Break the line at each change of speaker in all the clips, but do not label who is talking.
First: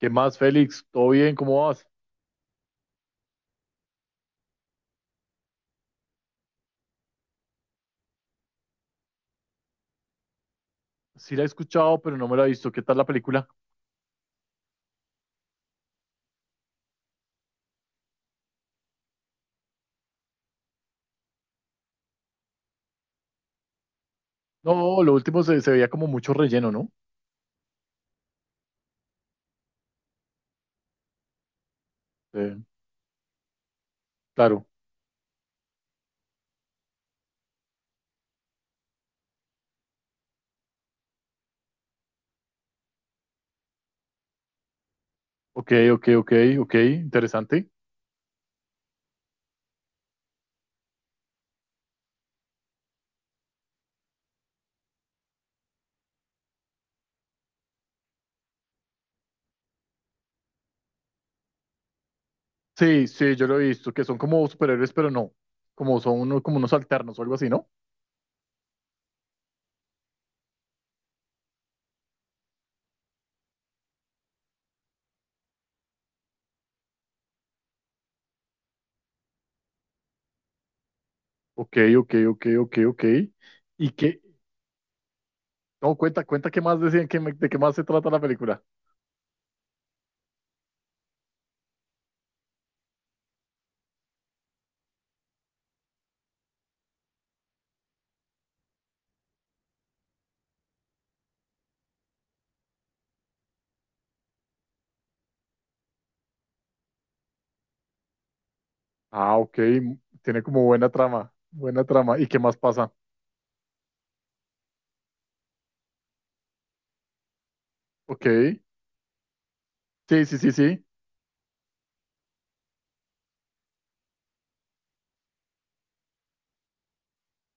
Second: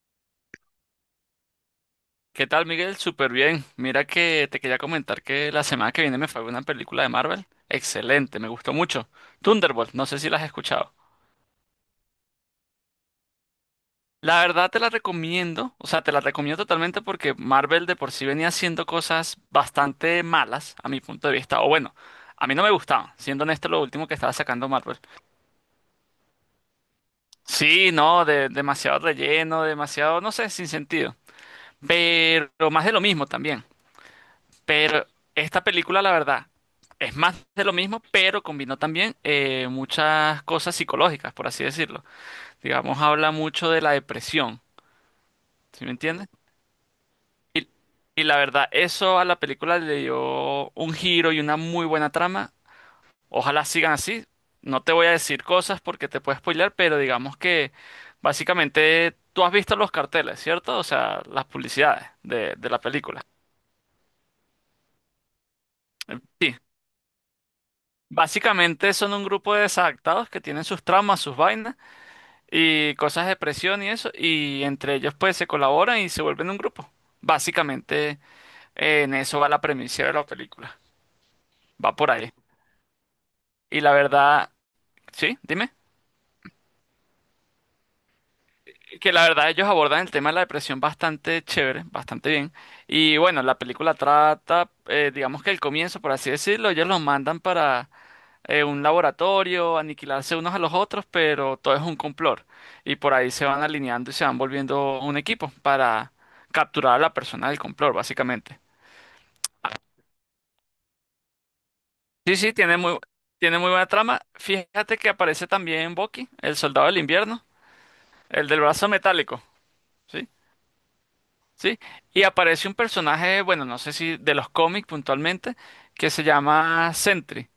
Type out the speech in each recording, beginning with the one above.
¿Qué más, Félix? ¿Todo bien? ¿Cómo vas?
¿Qué tal, Miguel? Súper bien. Mira que te quería comentar que la semana que viene me fue a ver una película de Marvel. Excelente, me gustó mucho. Thunderbolt, no sé si la has escuchado.
Sí la he escuchado, pero no me la he visto. ¿Qué tal la película?
La verdad te la recomiendo, o sea, te la recomiendo totalmente porque Marvel de por sí venía haciendo cosas bastante malas a mi punto de vista. O bueno, a mí no me gustaban, siendo honesto, lo último que estaba sacando Marvel.
No, lo último se veía como mucho relleno, ¿no?
Sí, no, demasiado relleno, demasiado, no sé, sin sentido. Pero
Eh,
más de lo mismo también.
claro.
Pero esta película, la verdad, es más de lo mismo, pero combinó también muchas cosas psicológicas, por así decirlo. Digamos, habla mucho de la depresión,
Ok,
¿sí me
ok,
entiendes?
ok, ok. Interesante.
Y la verdad, eso a la película le dio un giro y una muy buena trama. Ojalá sigan así. No te voy a decir cosas porque te puedo spoilear, pero digamos que básicamente tú has visto los carteles, ¿cierto? O sea, las publicidades de la
Sí,
película.
sí, yo lo he visto, que son como superhéroes, pero no. Como son unos,
Sí.
como unos alternos o algo así, ¿no?
Básicamente son un grupo de desadaptados que tienen sus traumas, sus vainas y cosas de presión y eso, y entre ellos pues se colaboran y se vuelven un grupo. Básicamente en eso va la premisa de la película,
Ok,
va por
ok,
ahí.
ok, ok, ok.
Y
¿Y
la
qué?
verdad, sí, dime,
No, cuenta, cuenta qué más decían, de qué más se trata la película.
que la verdad ellos abordan el tema de la depresión bastante chévere, bastante bien. Y bueno, la película trata, digamos que el comienzo, por así decirlo, ellos los mandan para un laboratorio, aniquilarse unos a los otros, pero todo es un complot. Y por ahí se van alineando y se van volviendo un equipo para capturar a la persona del complot, básicamente.
Ah, ok.
Ah,
Tiene como buena trama, buena trama. ¿Y
sí,
qué
sí,
más pasa?
tiene muy buena trama. Fíjate que aparece también Bucky, el soldado del invierno,
Ok.
el del brazo metálico,
Sí,
¿sí?
sí, sí, sí.
Sí. Y aparece un personaje, bueno, no sé si de los cómics puntualmente, que se llama Sentry,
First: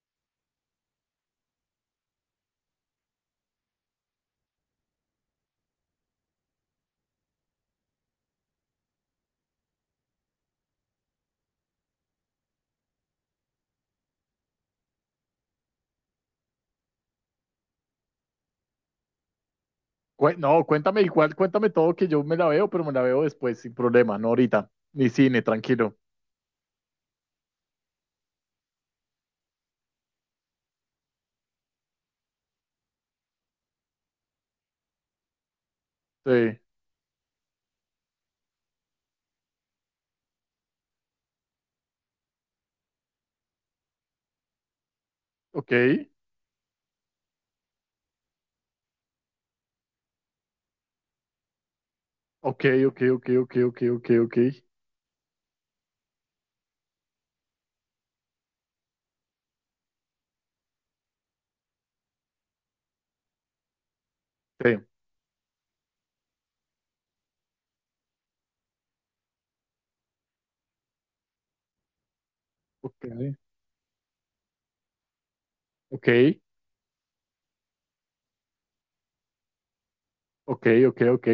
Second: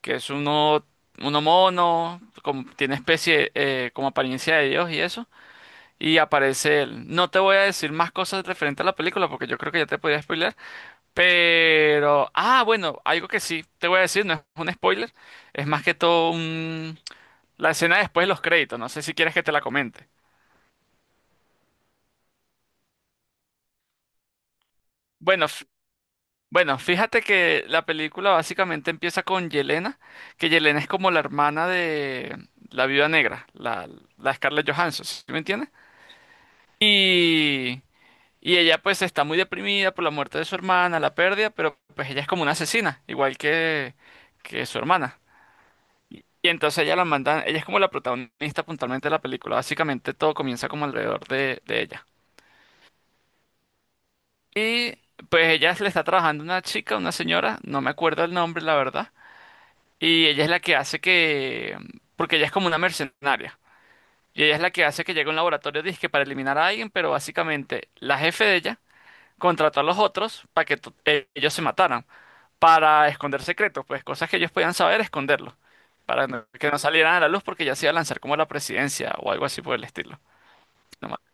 que es uno mono, como, tiene especie, como apariencia de Dios y eso. Y aparece él. No te voy a decir más cosas referente a la película porque yo creo que ya te podía spoiler. Pero, ah, bueno, algo que sí te voy a decir, no es un spoiler, es más que todo un... La escena después de los créditos. No sé si quieres que te la comente.
No, cuéntame igual, cuéntame todo que yo me la veo, pero me la veo después, sin problema, no ahorita. Ni cine,
Bueno, f-
tranquilo.
bueno, fíjate que la película básicamente empieza con Yelena, que Yelena es como la hermana de la Viuda Negra, la Scarlett Johansson, ¿sí me entiendes?
Sí.
Y Y ella pues está muy deprimida por la muerte de su hermana, la pérdida, pero pues ella es como una asesina, que su hermana.
Ok,
Y entonces ella la mandan, ella es como la protagonista puntualmente de la película, básicamente todo comienza como alrededor de ella.
ok, ok, ok, ok, ok, ok, ok.
Y pues ella le está trabajando una chica, una señora, no me acuerdo el nombre, la verdad, y ella es la que hace que, porque ella es como una mercenaria, y ella es la
Sí.
que hace que llegue a un laboratorio disque para eliminar a alguien, pero básicamente la jefe de ella contrató a los otros para que ellos se mataran,
Ok,
para esconder secretos, pues cosas que ellos podían saber, esconderlos,
ok,
para que no salieran a la luz porque ya se iba a lanzar como la presidencia o algo así por el estilo.
ok, ok,
No me-
ok,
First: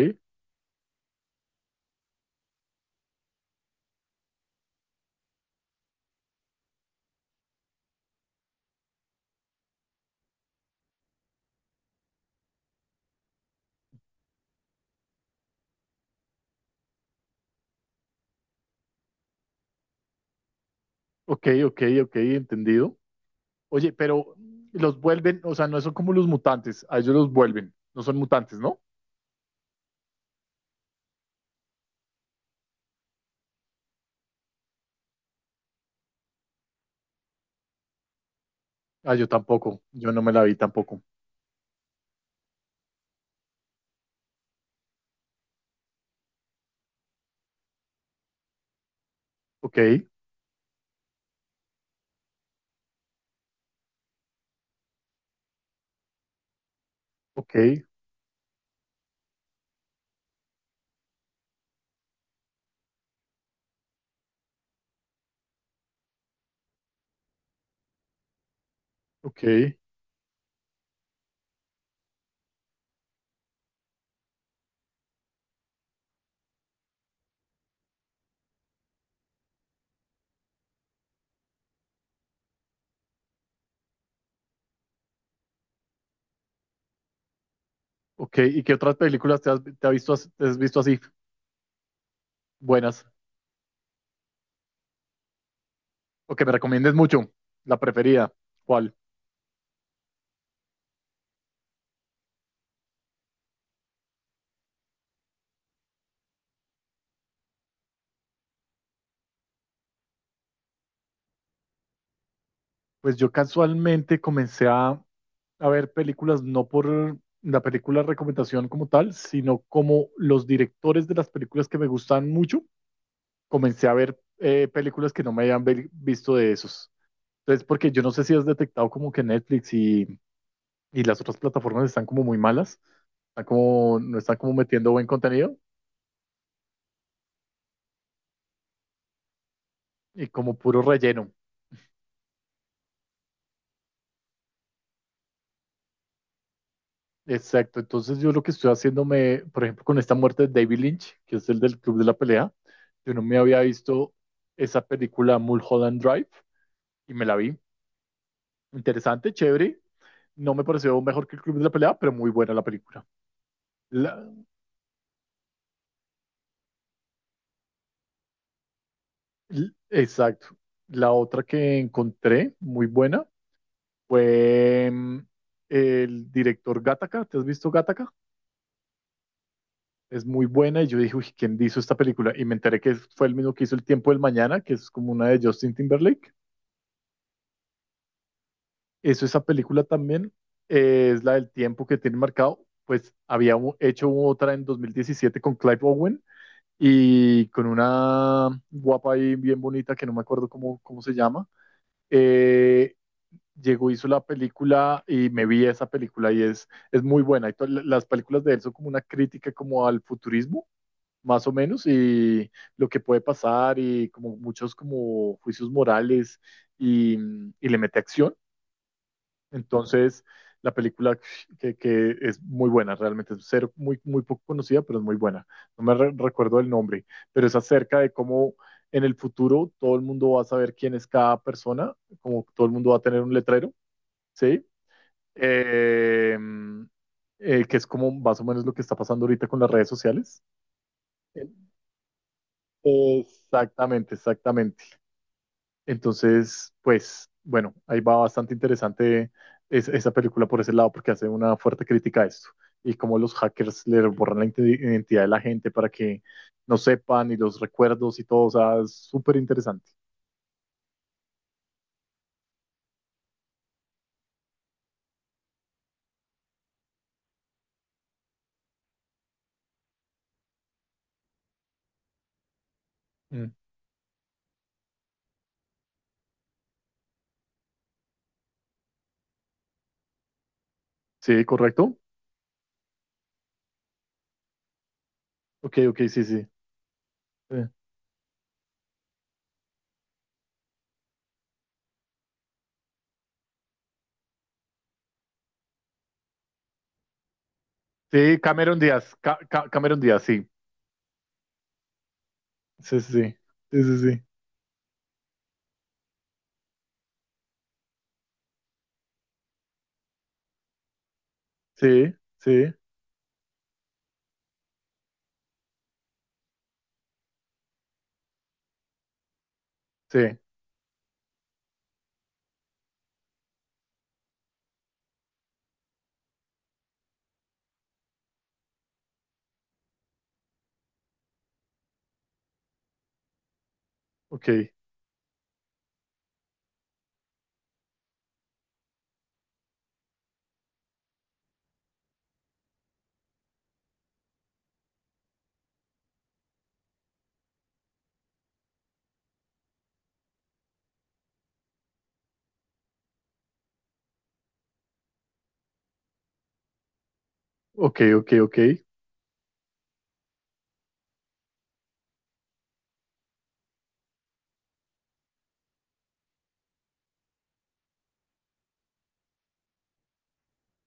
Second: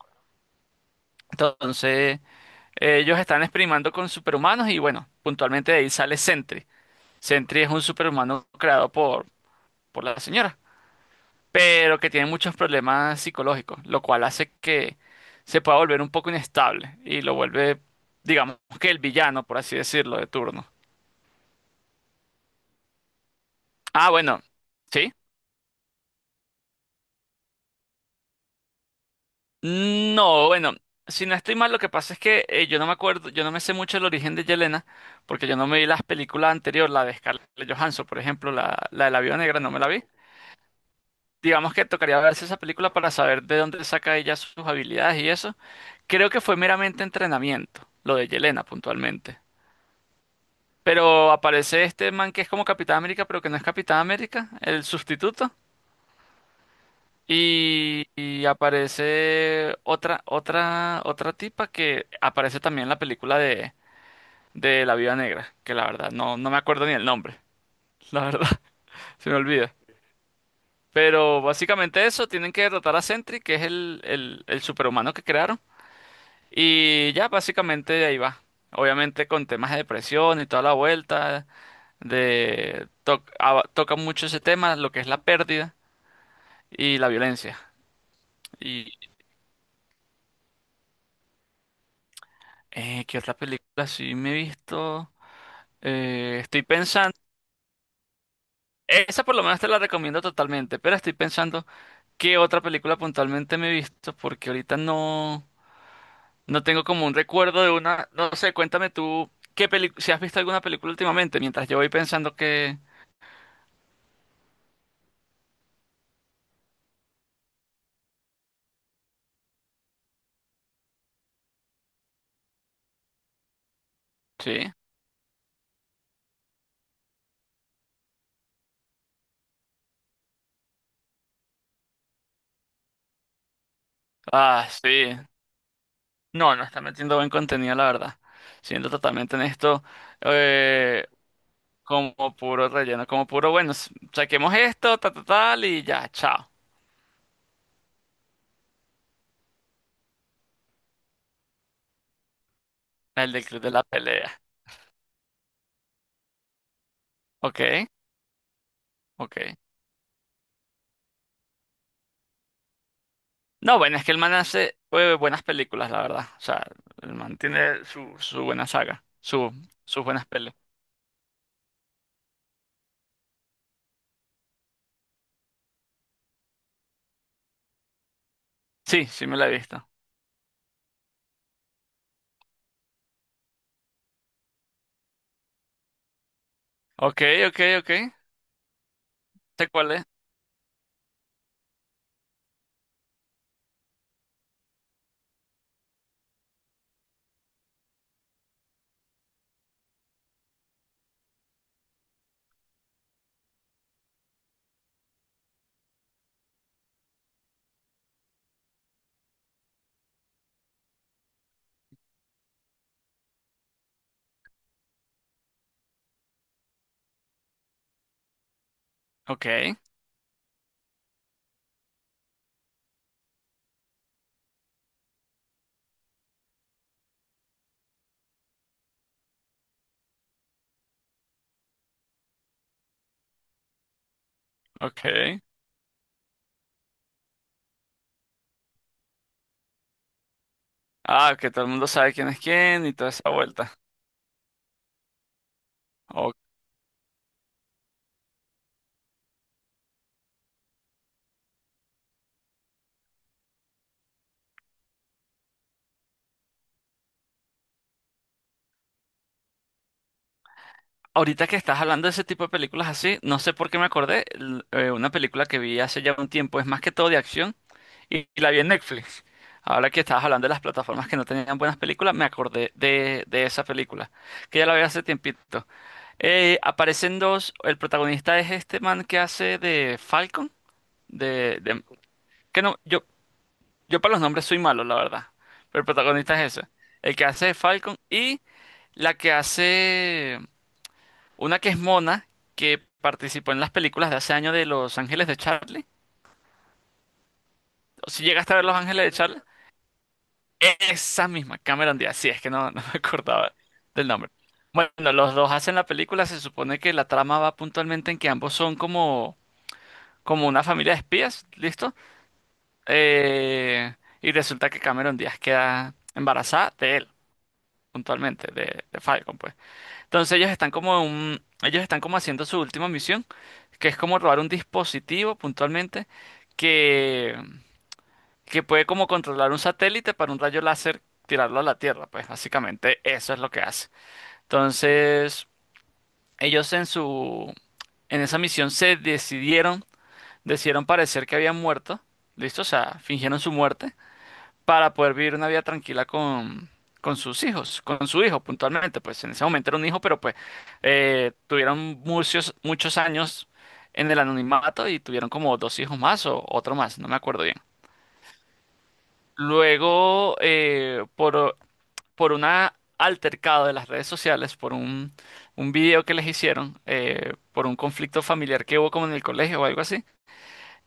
Entonces, ellos están experimentando con superhumanos y bueno, puntualmente de ahí sale Sentry. Sentry es un superhumano creado por la señora, pero que tiene muchos problemas psicológicos, lo cual hace que se pueda volver un poco inestable y lo vuelve, digamos que el villano, por así decirlo, de turno.
ok, ok, ok, entendido. Oye,
Ah,
pero
bueno,
los
sí.
vuelven, o sea, no son como los mutantes, a ellos los vuelven, no son mutantes, ¿no?
No, bueno, si no estoy mal, lo que pasa es que yo no me acuerdo, yo no me sé mucho el origen de Yelena, porque yo no me vi las películas anteriores, la de Scarlett Johansson, por ejemplo, la de
Ah,
la
yo
Viuda Negra, no me
tampoco,
la vi.
yo no me la vi tampoco.
Digamos que tocaría verse esa película para saber de dónde saca ella sus habilidades y eso. Creo que fue meramente entrenamiento, lo de Yelena puntualmente.
Ok,
Pero aparece este man que es como Capitán América, pero que no es Capitán América, el sustituto.
ok,
Y aparece otra tipa que aparece también en la película de La Viuda Negra, que la verdad no me acuerdo ni el nombre, la verdad, se me olvida.
ok,
Pero básicamente eso, tienen que derrotar a Sentry, que es el superhumano que crearon, y ya básicamente de ahí va. Obviamente con temas de depresión y toda la vuelta, de toca mucho ese tema, lo que es la pérdida y la violencia.
ok. ¿Y qué otras películas te has visto, te has visto así buenas?
¿Qué otra película sí me he visto?
¿O que me
Estoy
recomiendes
pensando,
mucho, la preferida? ¿Cuál?
esa por lo menos te la recomiendo totalmente, pero estoy pensando qué otra película puntualmente me he visto, porque ahorita no, no tengo como un recuerdo de una, no sé, cuéntame tú, qué película, si has visto alguna película últimamente, mientras yo voy pensando que...
Pues yo casualmente a ver películas no por la película recomendación como tal, sino como los directores de las películas que me gustan mucho, comencé a ver
Sí.
películas que no me visto de esos. Entonces, porque yo no sé si has detectado como que y las otras plataformas están como muy malas, están como, no están como
Ah,
metiendo buen
sí.
contenido
No, no está metiendo buen contenido, la verdad. Siendo totalmente honesto,
y como puro
eh,
relleno.
como puro relleno, como puro, bueno, saquemos esto, ta, ta, tal, y ya, chao.
Exacto, entonces yo lo que estoy haciéndome, por ejemplo, con esta muerte de David Lynch, que es el del Club de la Pelea, yo no
El
me
del
había
Club de la
visto
Pelea.
esa película Mulholland Drive y me la vi.
Ok,
Interesante,
ok.
chévere. No me pareció mejor que el Club de la Pelea, pero muy buena la película.
No, bueno, es que el
La-
man hace buenas películas, la verdad. O sea, el man tiene su buena saga, su, sus buenas peles.
exacto. La otra que encontré muy buena fue el director Gattaca. ¿Te has visto Gattaca?
Sí, sí me la he visto.
Es muy buena y yo dije, uy, ¿quién hizo esta película? Y me enteré que fue el mismo que hizo El Tiempo del Mañana, que es como una de Justin Timberlake.
Ok, ok, ok.
Eso, esa
¿Sé
película
cuál es?
también es la del tiempo que tiene marcado. Pues había hecho otra en 2017 con Clive Owen y con una guapa y bien bonita que no me acuerdo cómo se llama. Eh, Llegó, hizo la película y me vi esa película y es muy buena. Y las películas de él son como una crítica como al futurismo, más o menos, y lo que puede pasar y como muchos como juicios morales y, y le mete acción.
Ok,
Entonces, la película que es muy buena, realmente es ser muy, muy poco conocida, pero es muy buena. No me recuerdo el nombre, pero es acerca de cómo en el futuro todo el mundo va a saber quién es cada persona, como todo el mundo va a tener un letrero, ¿sí?
ok.
Eh, que es como más o menos lo que está pasando ahorita con las redes sociales.
Ah, que todo el mundo sabe quién es quién y toda esa vuelta.
Exactamente, exactamente.
O-
Entonces, pues bueno, ahí va bastante interesante esa película por ese lado porque hace una fuerte crítica a esto y cómo los hackers le borran la identidad de la gente para que no sepan y los recuerdos y todo, o sea, es súper interesante.
Ahorita que estás hablando de ese tipo de películas así, no sé por qué me acordé, una película que vi hace ya un tiempo, es más que todo de acción. Y la vi en Netflix. Ahora que estabas hablando de las plataformas que no tenían buenas películas, me acordé de
Mm.
esa película, que ya la vi hace tiempito. Aparecen dos, el protagonista es este man que hace de Falcon,
Sí,
de, de-
correcto.
que no, yo para los nombres soy malo, la verdad,
Ok,
pero el
ok, sí,
protagonista
sí.
es ese, el que hace de
Eh,
Falcon y la que hace, una que es Mona, que participó en las películas de hace años de Los Ángeles de Charlie, o si
sí,
llegaste a ver Los
Cameron
Ángeles de
Díaz,
Charlie.
Cameron Díaz, sí.
Esa misma, Cameron Díaz, sí, es que no, no me
Sí, sí, sí.
acordaba
Sí, sí,
del
sí.
nombre. Bueno, los dos hacen la película, se supone que la trama va puntualmente en que ambos son como, como una familia de espías, ¿listo?
Sí, sí,
Eh, y resulta que Cameron Díaz queda embarazada de él, puntualmente, de Falcon, pues. Entonces
sí.
ellos están como en un, ellos están como haciendo su última misión, que es como robar un dispositivo puntualmente que que puede como controlar un satélite para un rayo láser tirarlo a la Tierra, pues básicamente eso es lo que hace.
Ok,
Entonces, ellos en esa misión decidieron parecer que habían muerto, ¿listo? O sea, fingieron su muerte para poder vivir una vida tranquila con sus hijos, con su hijo puntualmente, pues en ese momento era un hijo, pero pues tuvieron muchos años en el anonimato y tuvieron como dos hijos más o otro más, no me acuerdo bien.
ok, ok, ok.
Luego, por un altercado de las redes sociales, un video que les hicieron, por un conflicto familiar que hubo como en el colegio o algo así,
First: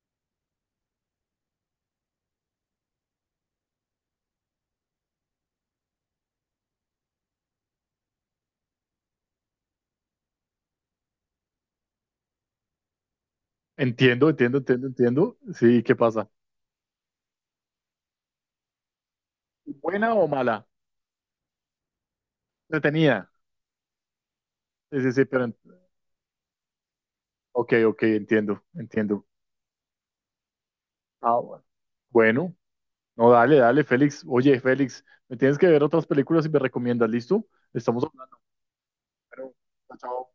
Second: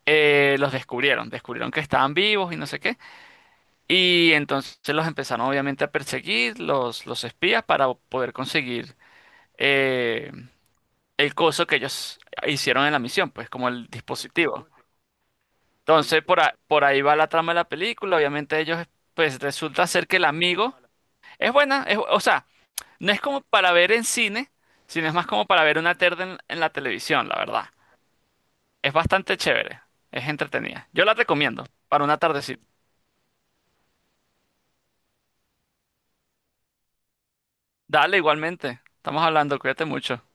los descubrieron, descubrieron que estaban vivos y no sé qué. Y entonces los empezaron obviamente a perseguir, los espías, para poder conseguir eh, el coso que ellos hicieron en la misión, pues como el
Entiendo, entiendo,
dispositivo.
entiendo, entiendo. Sí, ¿qué
Entonces,
pasa?
por ahí va la trama de la película, obviamente ellos, pues resulta ser
¿Buena
que el
o mala?
amigo. Es buena, es, o sea,
No
no es
tenía.
como para ver en cine,
Sí,
sino
sí,
es
sí,
más
pero...
como para ver una tarde en la televisión, la verdad.
Ok, ok, entiendo,
Es
entiendo.
bastante chévere, es entretenida. Yo la
Ah, bueno.
recomiendo para una
Bueno,
tardecita.
no, dale, dale, Félix. Oye, Félix, me tienes que ver otras películas y me recomiendas, ¿listo? Estamos
Dale,
hablando,
igualmente. Estamos
pero...
hablando, cuídate
Chao,
mucho.
chao.